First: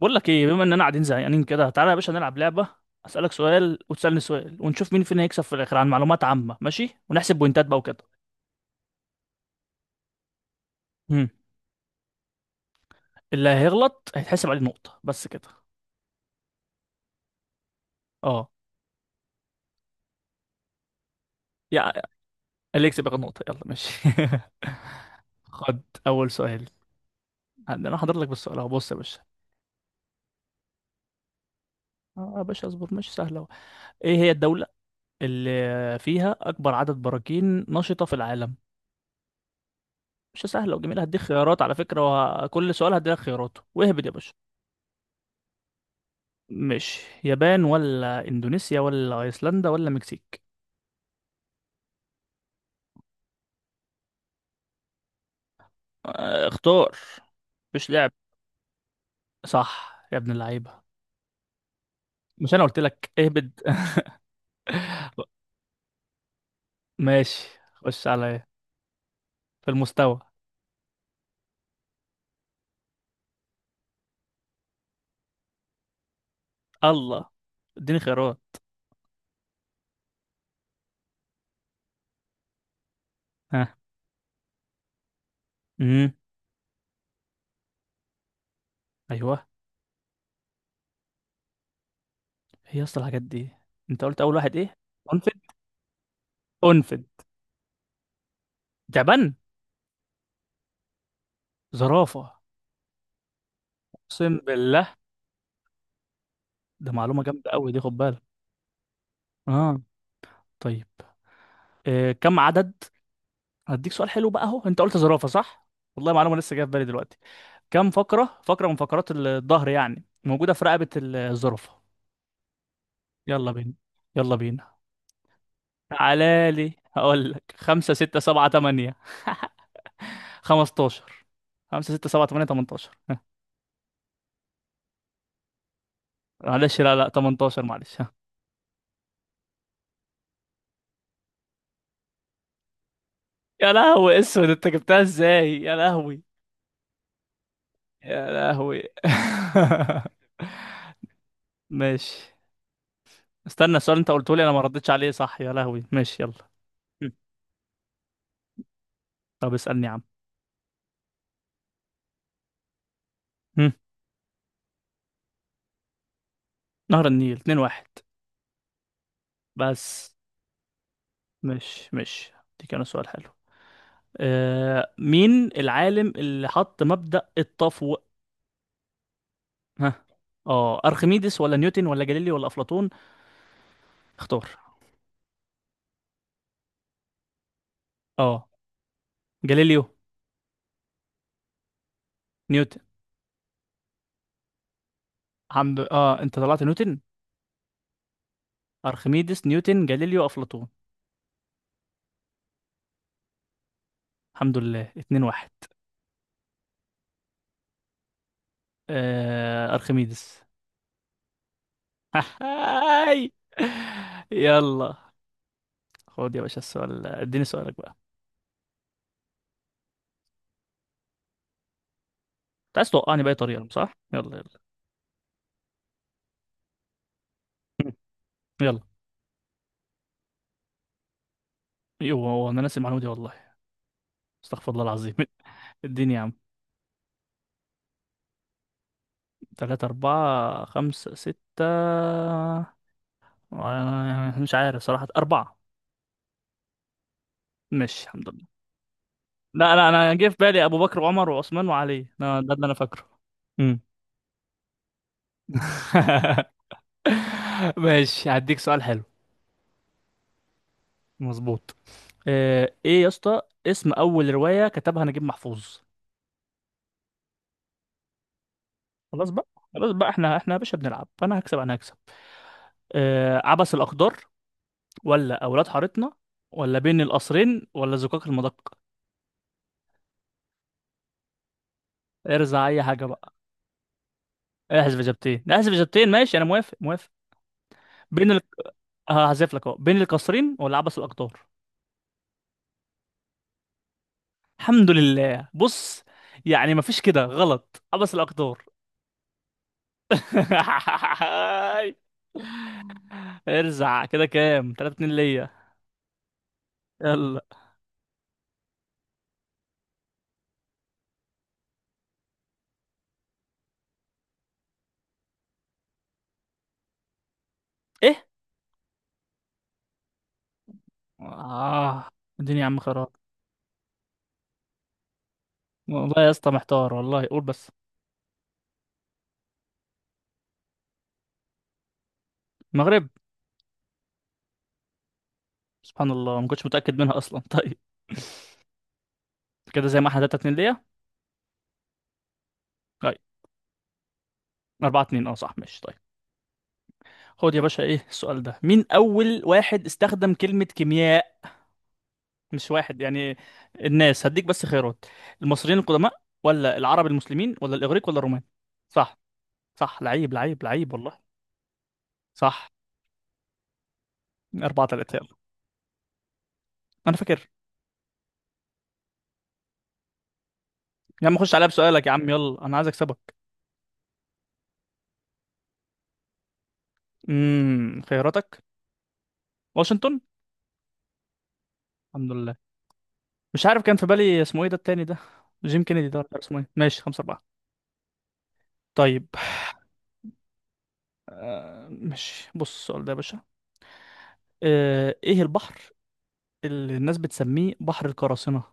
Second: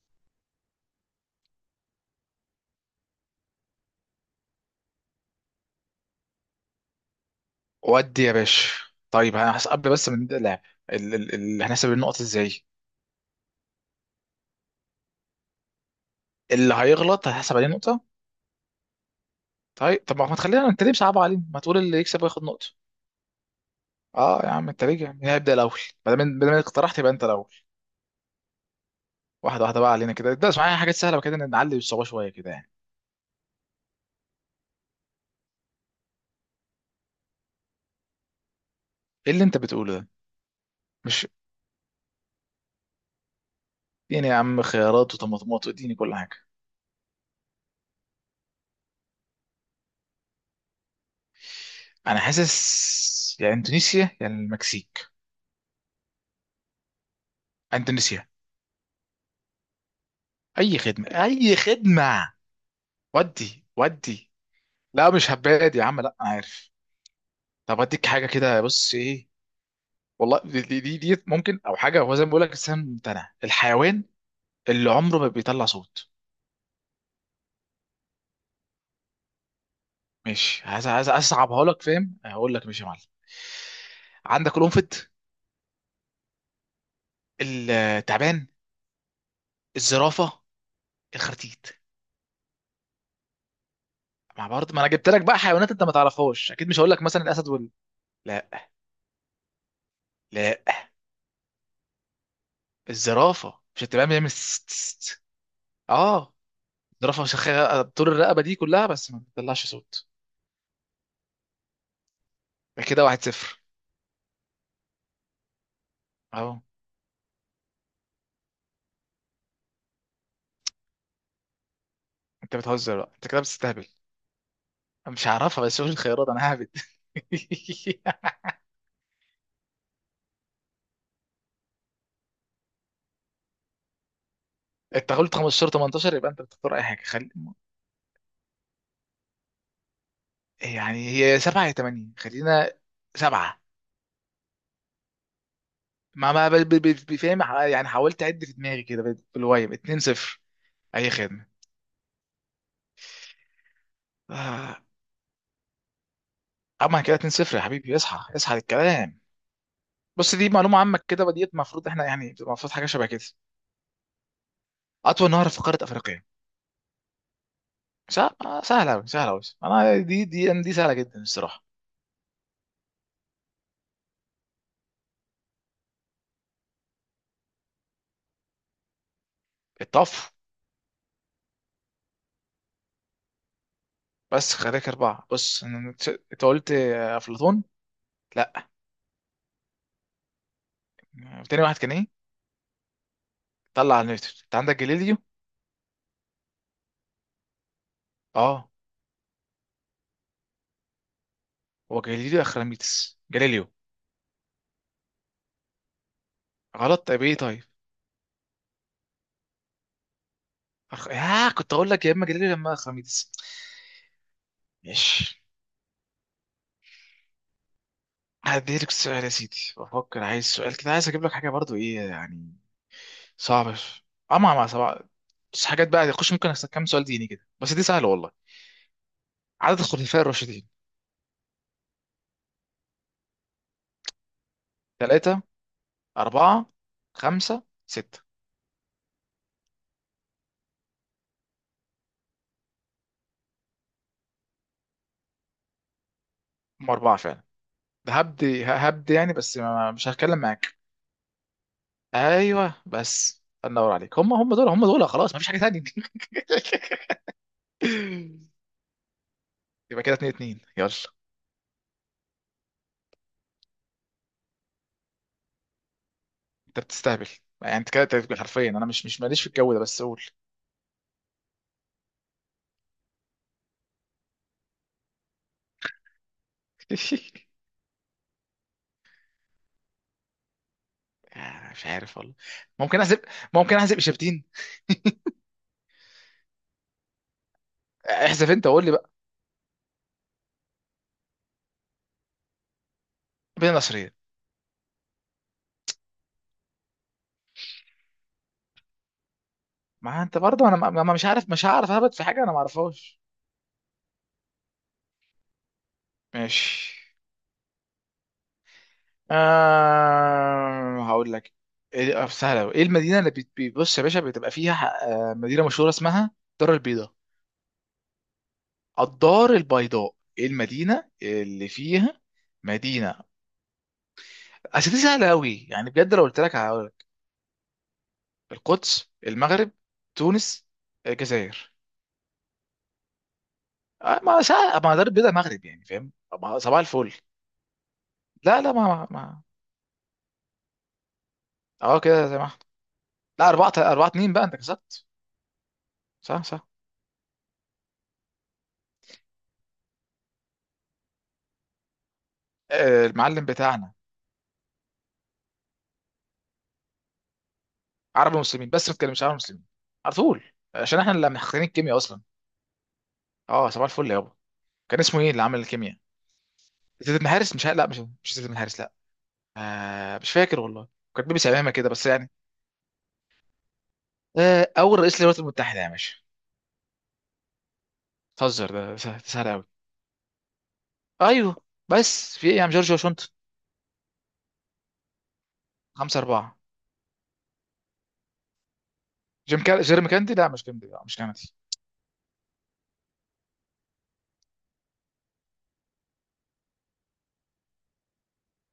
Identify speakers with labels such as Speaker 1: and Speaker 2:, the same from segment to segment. Speaker 1: بقول لك ايه، بما اننا قاعدين زهقانين كده، تعالى يا باشا نلعب لعبه. اسالك سؤال وتسالني سؤال، ونشوف مين فينا هيكسب في الاخر عن معلومات عامه. ماشي، ونحسب بوينتات بقى وكده.
Speaker 2: ودي يا باشا. طيب، هنحسب قبل بس ما نبدا اللعب.
Speaker 1: امم
Speaker 2: هنحسب النقط ازاي؟
Speaker 1: اللي هيغلط هيتحسب عليه نقطه بس كده.
Speaker 2: اللي هيغلط هيحسب عليه نقطه.
Speaker 1: اه.
Speaker 2: طيب طب ما تخلينا، انت ليه صعب علينا؟ ما تقول
Speaker 1: يا
Speaker 2: اللي يكسب وياخد نقطه.
Speaker 1: اللي يكسب ياخد نقطه، يلا ماشي.
Speaker 2: اه يا عم، انت ليه؟ مين هيبدا الاول؟
Speaker 1: خد.
Speaker 2: ما
Speaker 1: اول
Speaker 2: دام ما دام
Speaker 1: سؤال.
Speaker 2: إنك اقترحت يبقى انت الاول.
Speaker 1: انا حاضر لك بالسؤال اهو، بص يا باشا.
Speaker 2: واحده واحده بقى علينا كده، ده معايا حاجات سهله، وكده نعلي الصعوبه شويه
Speaker 1: اه يا
Speaker 2: كده
Speaker 1: باشا
Speaker 2: يعني.
Speaker 1: اصبر، ماشي سهله اهو. ايه هي الدوله اللي فيها اكبر عدد براكين نشطه في العالم؟
Speaker 2: ايه اللي انت بتقوله ده؟
Speaker 1: مش سهله وجميله؟ هديك
Speaker 2: مش...
Speaker 1: خيارات على فكره. وكل سؤال هديلك خياراته واهبد يا
Speaker 2: اديني
Speaker 1: باشا.
Speaker 2: يا عم خيارات وطماطمات واديني كل حاجه.
Speaker 1: مش يابان ولا اندونيسيا ولا ايسلندا ولا مكسيك؟
Speaker 2: انا حاسس يا اندونيسيا يا المكسيك.
Speaker 1: آه، اختار، مش لعب.
Speaker 2: اندونيسيا.
Speaker 1: صح يا ابن
Speaker 2: اي
Speaker 1: اللعيبه.
Speaker 2: خدمه، اي خدمه.
Speaker 1: مش انا قلت لك اهبد؟
Speaker 2: ودي. ودي. لا، مش هباد يا عم، لا عارف.
Speaker 1: ماشي.
Speaker 2: طب
Speaker 1: خش
Speaker 2: اديك حاجه
Speaker 1: عليا
Speaker 2: كده، بص ايه.
Speaker 1: في المستوى.
Speaker 2: والله دي ممكن، او حاجه، هو زي ما بقول لك، الانسان ممتنع، الحيوان اللي عمره ما بيطلع صوت.
Speaker 1: الله. اديني خيارات.
Speaker 2: ماشي. عايز اصعبها لك، فاهم؟ هقول لك ماشي يا معلم.
Speaker 1: ها.
Speaker 2: عندك القنفذ،
Speaker 1: امم.
Speaker 2: التعبان،
Speaker 1: ايوه.
Speaker 2: الزرافه، الخرتيت.
Speaker 1: هي اصل الحاجات دي. انت قلت اول
Speaker 2: مع
Speaker 1: واحد
Speaker 2: برضه،
Speaker 1: ايه؟
Speaker 2: ما انا جبت لك
Speaker 1: انفد.
Speaker 2: بقى حيوانات انت ما تعرفهاش اكيد، مش هقول لك
Speaker 1: انفد.
Speaker 2: مثلا الاسد وال... لا.
Speaker 1: تعبان.
Speaker 2: لا،
Speaker 1: زرافه.
Speaker 2: الزرافه، مش التعبان بيعمل
Speaker 1: اقسم بالله.
Speaker 2: اه.
Speaker 1: ده معلومه
Speaker 2: الزرافه،
Speaker 1: جامده قوي دي، خد
Speaker 2: طول
Speaker 1: بالك.
Speaker 2: الرقبه دي كلها بس ما بتطلعش
Speaker 1: اه.
Speaker 2: صوت.
Speaker 1: طيب. إيه كم عدد؟
Speaker 2: كده واحد صفر.
Speaker 1: هديك سؤال حلو بقى اهو. انت قلت زرافه، صح؟ والله معلومه لسه
Speaker 2: اهو.
Speaker 1: جايه في بالي دلوقتي. كام فقرة من فقرات الظهر يعني موجودة في رقبة الزرافة؟
Speaker 2: انت بتهزر بقى؟ انت كده
Speaker 1: يلا بينا،
Speaker 2: بتستهبل.
Speaker 1: يلا بينا.
Speaker 2: أنا مش هعرفها، بس شوف الخيارات
Speaker 1: تعالى
Speaker 2: انا ههبد.
Speaker 1: لي هقول لك: خمسة، ستة، سبعة، تمانية. 15. خمسة، ستة، سبعة، تمانية، 18، ها.
Speaker 2: انت قلت 15 18؟ يبقى انت بتختار
Speaker 1: معلش،
Speaker 2: اي
Speaker 1: لا
Speaker 2: حاجه،
Speaker 1: لا،
Speaker 2: خلي...
Speaker 1: 18، معلش، ها.
Speaker 2: يعني هي 7 يا 8، خلينا 7.
Speaker 1: يا لهوي اسود، انت جبتها ازاي؟ يا لهوي.
Speaker 2: ما بفهم، يعني حاولت
Speaker 1: يا
Speaker 2: اعد في
Speaker 1: لهوي.
Speaker 2: دماغي كده بالوايم 2-0. اي خدمه.
Speaker 1: ماشي. استنى، السؤال انت قلته لي انا ما
Speaker 2: آه،
Speaker 1: ردتش عليه، صح؟ يا لهوي، ماشي يلا.
Speaker 2: اما
Speaker 1: م.
Speaker 2: كده 2-0 يا حبيبي، اصحى اصحى للكلام.
Speaker 1: طب اسألني يا عم.
Speaker 2: بص، دي معلومه عامه كده، وديت المفروض احنا يعني بتبقى المفروض حاجه شبه كده.
Speaker 1: م.
Speaker 2: اطول نهر في قاره افريقيا؟
Speaker 1: نهر النيل، 2-1.
Speaker 2: سهله سهله أوي، سهله أوي. انا
Speaker 1: بس،
Speaker 2: دي سهله جدا الصراحه.
Speaker 1: مش دي كان سؤال حلو. آه، مين العالم اللي حط مبدأ التفوق؟ ها.
Speaker 2: الطف.
Speaker 1: اه، ارخميدس ولا نيوتن ولا جاليليو ولا افلاطون؟ اختار.
Speaker 2: بس خليك أربعة، بص أنت قلت أفلاطون.
Speaker 1: اه.
Speaker 2: لا.
Speaker 1: جاليليو.
Speaker 2: تاني واحد كان إيه؟
Speaker 1: نيوتن.
Speaker 2: طلع على نيوتن، أنت عندك جاليليو.
Speaker 1: الحمد لله. اه، انت طلعت نيوتن.
Speaker 2: أه.
Speaker 1: ارخميدس، نيوتن، جاليليو، افلاطون.
Speaker 2: هو جاليليو، أخراميتس، جاليليو.
Speaker 1: الحمد لله، 2-1.
Speaker 2: غلط. طيب إيه طيب؟
Speaker 1: آه، ارخميدس.
Speaker 2: أخ... آه كنت أقول لك يا إما جاليليو يا إما
Speaker 1: هاي.
Speaker 2: أخراميتس.
Speaker 1: يلا.
Speaker 2: ماشي،
Speaker 1: خد يا باشا السؤال، اديني سؤالك بقى.
Speaker 2: هديلك السؤال يا سيدي. بفكر، عايز سؤال كده، عايز أجيب لك حاجة برضو إيه يعني.
Speaker 1: انت عايز توقعني بأي طريقة،
Speaker 2: صعبة
Speaker 1: صح؟ يلا
Speaker 2: أه، مع
Speaker 1: يلا.
Speaker 2: مع صعبة. بس حاجات بقى، خش، ممكن أسألك كام سؤال ديني كده، بس دي سهلة والله.
Speaker 1: يلا.
Speaker 2: عدد الخلفاء الراشدين؟
Speaker 1: يوه، هو انا ناسي المعلومة دي والله. استغفر الله العظيم.
Speaker 2: ثلاثة؟
Speaker 1: اديني يا عم.
Speaker 2: أربعة؟ خمسة، ستة؟
Speaker 1: تلاتة، أربعة، خمسة، ستة. آه، مش عارف صراحة. أربعة.
Speaker 2: هم أربعة فعلا.
Speaker 1: مش، الحمد
Speaker 2: هبد
Speaker 1: لله.
Speaker 2: هبد يعني، بس
Speaker 1: لا لا،
Speaker 2: مش
Speaker 1: أنا جه في
Speaker 2: هتكلم
Speaker 1: بالي
Speaker 2: معاك.
Speaker 1: أبو بكر وعمر وعثمان وعلي، أنا- ده اللي أنا
Speaker 2: ايوه،
Speaker 1: فاكره.
Speaker 2: بس
Speaker 1: مم.
Speaker 2: النور عليك. هم دول، هم دول، خلاص مفيش حاجه تانية.
Speaker 1: ماشي. هديك سؤال حلو.
Speaker 2: يبقى كده اتنين اتنين، يلا.
Speaker 1: مظبوط. آه، إيه يا اسطى؟ اسم أول رواية كتبها نجيب محفوظ.
Speaker 2: انت بتستهبل. يعني انت كده، أنت بتقول حرفيا انا مش
Speaker 1: خلاص
Speaker 2: ماليش في
Speaker 1: بقى،
Speaker 2: الجو ده،
Speaker 1: خلاص
Speaker 2: بس
Speaker 1: بقى.
Speaker 2: قول.
Speaker 1: احنا يا باشا بنلعب، فأنا هكسب، أنا هكسب. آه، عبس الأقدار ولا أولاد حارتنا ولا بين القصرين ولا زقاق المدق؟
Speaker 2: مش عارف والله.
Speaker 1: ارزع أي
Speaker 2: ممكن
Speaker 1: حاجة.
Speaker 2: احسب ممكن احسب اجابتين.
Speaker 1: احذف اجابتين، احذف اجابتين. ماشي، انا موافق، موافق. بين ال...
Speaker 2: احذف انت وقول لي بقى.
Speaker 1: هحذف لك اهو: بين القصرين ولا عبس الاقدار.
Speaker 2: بين النصرين.
Speaker 1: الحمد لله، بص. يعني مفيش كده غلط، عبس الاقدار.
Speaker 2: ما انت برضه، انا مش عارف مش هعرف اهبط في حاجه انا ما اعرفهاش.
Speaker 1: ارزع كده، كام 3-2 ليا؟
Speaker 2: ماشي.
Speaker 1: يلا.
Speaker 2: هقول لك. سهله أوي. ايه المدينه اللي بيبص يا باشا بتبقى فيها مدينه مشهوره اسمها الدار البيضاء.
Speaker 1: ايه.
Speaker 2: الدار البيضاء، ايه المدينه اللي
Speaker 1: اه،
Speaker 2: فيها؟
Speaker 1: الدنيا يا عم خراب.
Speaker 2: مدينه. اصل دي سهله قوي يعني بجد،
Speaker 1: والله
Speaker 2: لو
Speaker 1: يا
Speaker 2: قلت
Speaker 1: اسطى
Speaker 2: لك هقول
Speaker 1: محتار،
Speaker 2: لك.
Speaker 1: والله قول بس.
Speaker 2: القدس، المغرب، تونس، الجزائر.
Speaker 1: المغرب.
Speaker 2: ما سهل، ما دار البيضاء مغرب يعني
Speaker 1: سبحان
Speaker 2: فاهم.
Speaker 1: الله، ما كنتش
Speaker 2: صباح
Speaker 1: متأكد
Speaker 2: الفل.
Speaker 1: منها اصلا. طيب.
Speaker 2: لا لا، ما.
Speaker 1: كده زي ما احنا 3-2 ليا.
Speaker 2: اه كده زي ما احنا.
Speaker 1: طيب.
Speaker 2: لا أربعة أربعة اتنين بقى انت
Speaker 1: 4
Speaker 2: كسبت.
Speaker 1: 2 اه صح، ماشي طيب.
Speaker 2: صح صح.
Speaker 1: خد يا باشا، ايه السؤال ده. مين اول واحد استخدم كلمة كيمياء؟ مش واحد يعني
Speaker 2: المعلم بتاعنا.
Speaker 1: الناس. هديك بس خيارات: المصريين القدماء ولا العرب المسلمين ولا الاغريق ولا
Speaker 2: عرب
Speaker 1: الرومان؟
Speaker 2: ومسلمين، بس ما
Speaker 1: صح.
Speaker 2: تكلمش عرب ومسلمين.
Speaker 1: صح،
Speaker 2: على
Speaker 1: لعيب،
Speaker 2: طول.
Speaker 1: لعيب، لعيب
Speaker 2: عشان احنا
Speaker 1: والله.
Speaker 2: اللي محققين الكيمياء اصلا.
Speaker 1: صح.
Speaker 2: اه صباح الفل يابا.
Speaker 1: أربعة
Speaker 2: كان
Speaker 1: تلاتة
Speaker 2: اسمه ايه
Speaker 1: يلا.
Speaker 2: اللي عمل الكيمياء؟
Speaker 1: انا
Speaker 2: زيد بن
Speaker 1: فاكر.
Speaker 2: حارس، مش ه- لا مش زيد بن حارس، لا. مش فاكر والله.
Speaker 1: يا
Speaker 2: كان
Speaker 1: عم
Speaker 2: بيبي
Speaker 1: خش عليا
Speaker 2: سمامه كده
Speaker 1: بسؤالك
Speaker 2: بس
Speaker 1: يا عم،
Speaker 2: يعني.
Speaker 1: يلا انا عايز اكسبك.
Speaker 2: اول رئيس للولايات المتحده يا باشا؟
Speaker 1: خياراتك.
Speaker 2: بتهزر؟ ده سهل سهل قوي.
Speaker 1: واشنطن.
Speaker 2: ايوه،
Speaker 1: الحمد
Speaker 2: بس في
Speaker 1: لله.
Speaker 2: ايه يا عم، جورج واشنطن.
Speaker 1: مش عارف كان في بالي اسمه ايه ده التاني ده، جيم كينيدي ده
Speaker 2: خمسة
Speaker 1: ولا اسمه
Speaker 2: أربعة.
Speaker 1: ايه. ماشي، 5-4. طيب.
Speaker 2: جيرمي كاندي، لا مش كاندي، لا مش كندي.
Speaker 1: آه، ماشي، بص السؤال ده يا باشا. آه، ايه البحر اللي الناس بتسميه بحر القراصنة؟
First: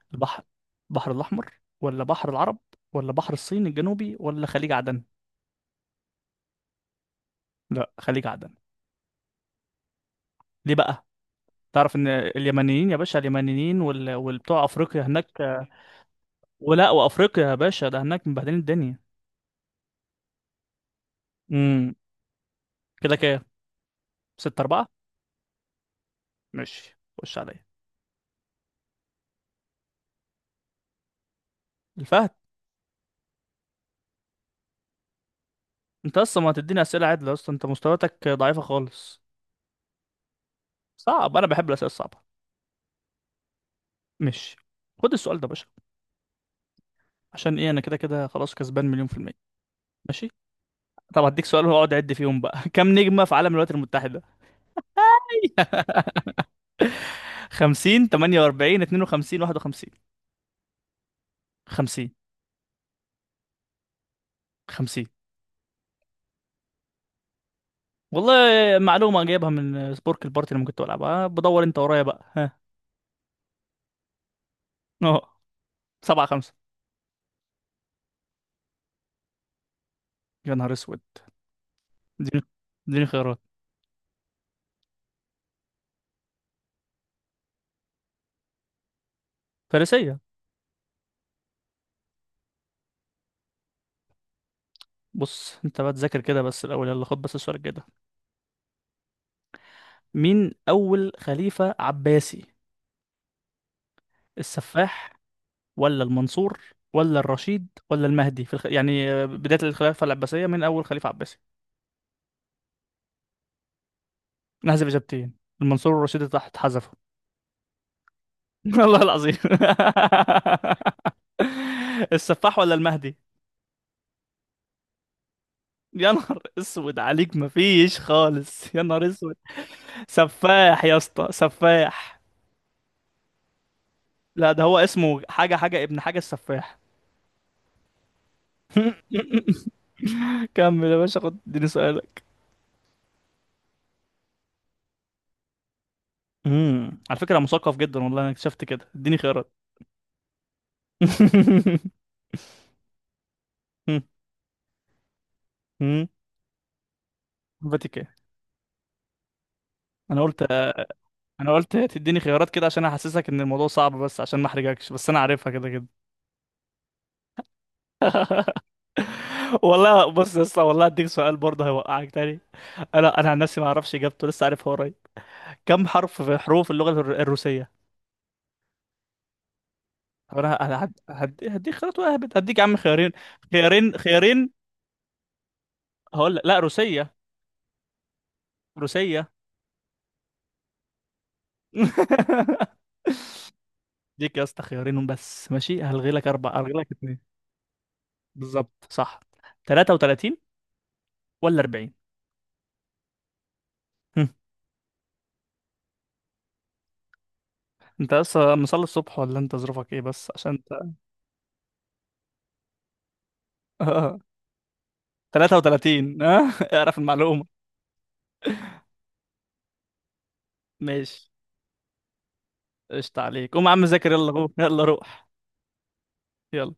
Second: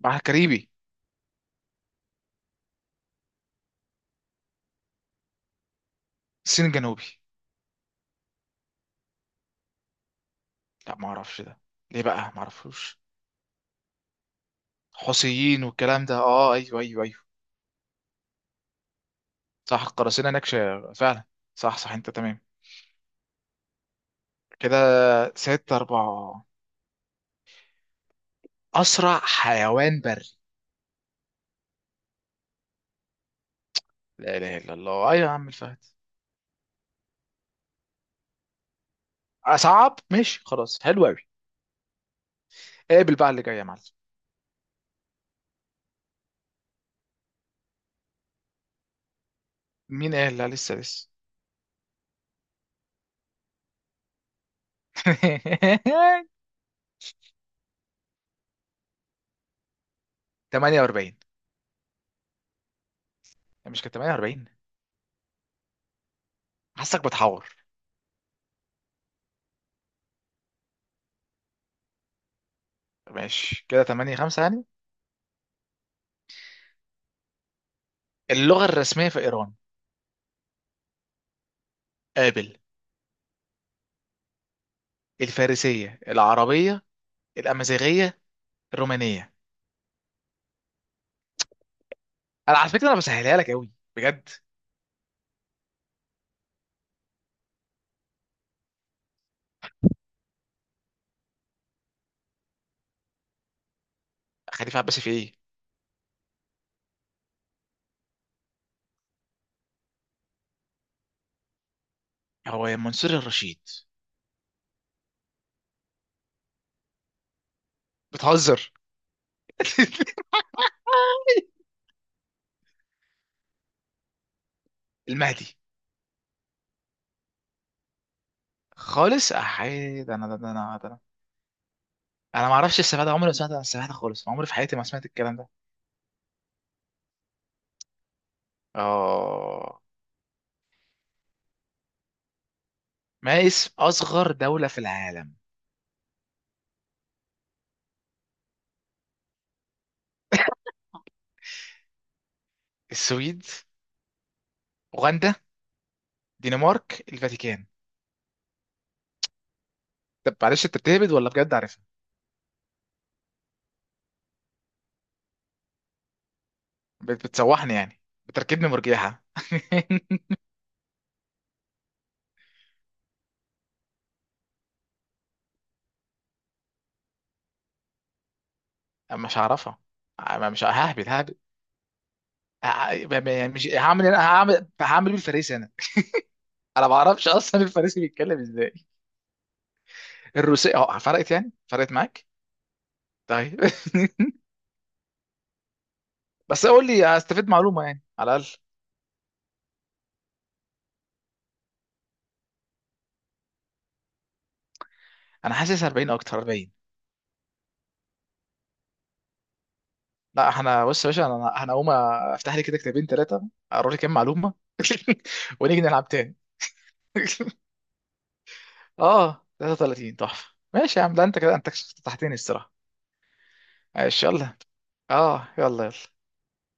Speaker 2: بحر
Speaker 1: البحر
Speaker 2: كاريبي.
Speaker 1: البحر الأحمر ولا بحر العرب ولا بحر الصين الجنوبي ولا خليج عدن؟
Speaker 2: الصين الجنوبي.
Speaker 1: لا، خليج عدن. ليه
Speaker 2: لا
Speaker 1: بقى؟
Speaker 2: ما اعرفش ده.
Speaker 1: تعرف
Speaker 2: ليه
Speaker 1: ان
Speaker 2: بقى؟ ما
Speaker 1: اليمنيين يا
Speaker 2: اعرفش.
Speaker 1: باشا، اليمنيين وال... والبتوع افريقيا هناك.
Speaker 2: حوثيين والكلام ده، اه، ايوه
Speaker 1: ولا
Speaker 2: ايوه ايوه.
Speaker 1: وافريقيا يا باشا، ده هناك مبهدلين الدنيا.
Speaker 2: صح، القراصنة نكشة فعلا. صح صح،
Speaker 1: امم.
Speaker 2: انت تمام.
Speaker 1: كده كده. 6
Speaker 2: كده
Speaker 1: 4
Speaker 2: ستة أربعة.
Speaker 1: ماشي، خش عليا.
Speaker 2: أسرع حيوان بري؟
Speaker 1: الفهد.
Speaker 2: لا إله إلا الله، أيوة يا عم، الفهد.
Speaker 1: انت اصلا ما هتديني اسئله عدله يا اسطى، انت مستوياتك ضعيفه خالص.
Speaker 2: صعب. ماشي خلاص، حلو أوي.
Speaker 1: صعب، انا بحب الاسئله الصعبه.
Speaker 2: قابل بقى اللي جاي يا معلم.
Speaker 1: ماشي. خد السؤال ده يا باشا. عشان ايه؟ انا كده كده خلاص كسبان مليون في المية.
Speaker 2: مين
Speaker 1: ماشي.
Speaker 2: قال؟ لا، لسه لسه.
Speaker 1: طب هديك سؤال واقعد عد فيهم بقى. كم نجمة في علم الولايات المتحدة؟ 50، 48، 52، 51.
Speaker 2: 48.
Speaker 1: 50.
Speaker 2: مش كانت 48؟
Speaker 1: 50.
Speaker 2: حاسك بتحور.
Speaker 1: والله معلومة جايبها من سبورك البارتي اللي كنت بلعبها. آه، بدور انت ورايا بقى، ها.
Speaker 2: ماشي كده 8-5 يعني.
Speaker 1: اه. 7-5.
Speaker 2: اللغة الرسمية في إيران؟
Speaker 1: يا نهار اسود. اديني
Speaker 2: قابل.
Speaker 1: اديني خيارات.
Speaker 2: الفارسية، العربية، الأمازيغية، الرومانية.
Speaker 1: فارسية.
Speaker 2: أنا على فكرة، أنا بسهلها لك أوي. بجد.
Speaker 1: بص انت بقى تذاكر كده بس الاول، يلا خد بس السؤال كده. مين اول خليفة عباسي؟
Speaker 2: خليفة عباسي، في
Speaker 1: السفاح
Speaker 2: إيه؟
Speaker 1: ولا المنصور ولا الرشيد ولا المهدي؟ في الخ... يعني آه، بداية الخلافة العباسية من أول خليفة عباسي.
Speaker 2: هو يا منصور، الرشيد.
Speaker 1: نحذف إجابتين. المنصور والرشيد تحت، حذفوا.
Speaker 2: بتهزر.
Speaker 1: والله العظيم. السفاح ولا المهدي؟
Speaker 2: المهدي.
Speaker 1: يا نهار اسود عليك، مفيش خالص، يا نهار
Speaker 2: خالص
Speaker 1: اسود.
Speaker 2: احيد، انا ده انا
Speaker 1: سفاح
Speaker 2: ده
Speaker 1: يا
Speaker 2: انا.
Speaker 1: اسطى، سفاح.
Speaker 2: انا ما اعرفش السبعة ده. عمري ما سمعت عن السبعة ده خالص، عمري
Speaker 1: لا،
Speaker 2: في
Speaker 1: ده
Speaker 2: حياتي
Speaker 1: هو
Speaker 2: ما سمعت
Speaker 1: اسمه
Speaker 2: الكلام ده.
Speaker 1: حاجة حاجة ابن حاجة السفاح.
Speaker 2: اه.
Speaker 1: كمل يا باشا، خد اديني سؤالك.
Speaker 2: ما اسم اصغر دولة في العالم؟
Speaker 1: على فكرة مثقف جدا والله، انا اكتشفت كده. اديني خيارات.
Speaker 2: السويد، اوغندا،
Speaker 1: امم
Speaker 2: دنمارك، الفاتيكان.
Speaker 1: فاتيكان. انا
Speaker 2: طب
Speaker 1: قلت
Speaker 2: معلش، انت بتهبد ولا
Speaker 1: انا
Speaker 2: بجد
Speaker 1: قلت
Speaker 2: عارفها؟
Speaker 1: تديني خيارات كده عشان احسسك ان الموضوع صعب، بس عشان ما احرجكش، بس انا عارفها كده كده.
Speaker 2: بتسوحني يعني، بتركبني مرجيحة.
Speaker 1: والله بص يا اسطى، والله هديك سؤال برضه هيوقعك تاني. انا عن نفسي ما اعرفش اجابته، لسه عارفها قريب. كم حرف في حروف اللغه الروسيه؟
Speaker 2: أما مش هعرفها.
Speaker 1: طب
Speaker 2: أما
Speaker 1: انا،
Speaker 2: مش ههبد ههبد.
Speaker 1: هديك خيارات واهبد، هديك يا عم خيارين.
Speaker 2: يعني مش
Speaker 1: خيارين،
Speaker 2: هعمل، انا
Speaker 1: خيارين.
Speaker 2: هعمل بيه الفريسي انا.
Speaker 1: هقول لك لا،
Speaker 2: انا ما
Speaker 1: روسيه.
Speaker 2: اعرفش اصلا الفريسي بيتكلم ازاي.
Speaker 1: روسيه.
Speaker 2: الروسية. اه، فرقت يعني فرقت معاك. طيب.
Speaker 1: ديك يا اسطى خيارين بس ماشي، هلغي لك اربع،
Speaker 2: بس
Speaker 1: هلغي
Speaker 2: اقول
Speaker 1: لك
Speaker 2: لي،
Speaker 1: اتنين.
Speaker 2: هستفيد معلومة يعني على الاقل.
Speaker 1: بالظبط، صح. 33 ولا 40؟
Speaker 2: انا حاسس 40، اكتر 40.
Speaker 1: انت لسه مصلي الصبح ولا انت ظروفك ايه بس
Speaker 2: لا
Speaker 1: عشان
Speaker 2: احنا
Speaker 1: انت؟
Speaker 2: بص يا باشا، انا هقوم افتح لي كده كتابين ثلاثة، اقرا لي كام
Speaker 1: اه،
Speaker 2: معلومة. ونيجي نلعب
Speaker 1: 33.
Speaker 2: تاني.
Speaker 1: اه. اعرف المعلومة.
Speaker 2: اه 33 تحفة. ماشي يا عم، ده
Speaker 1: ماشي،
Speaker 2: انت كده انت فتحتني الصراحة.
Speaker 1: قشطة عليك، قوم يا عم ذاكر،
Speaker 2: ماشي
Speaker 1: يلا قوم،
Speaker 2: يلا.
Speaker 1: يلا روح.
Speaker 2: اه يلا يلا.
Speaker 1: يلا.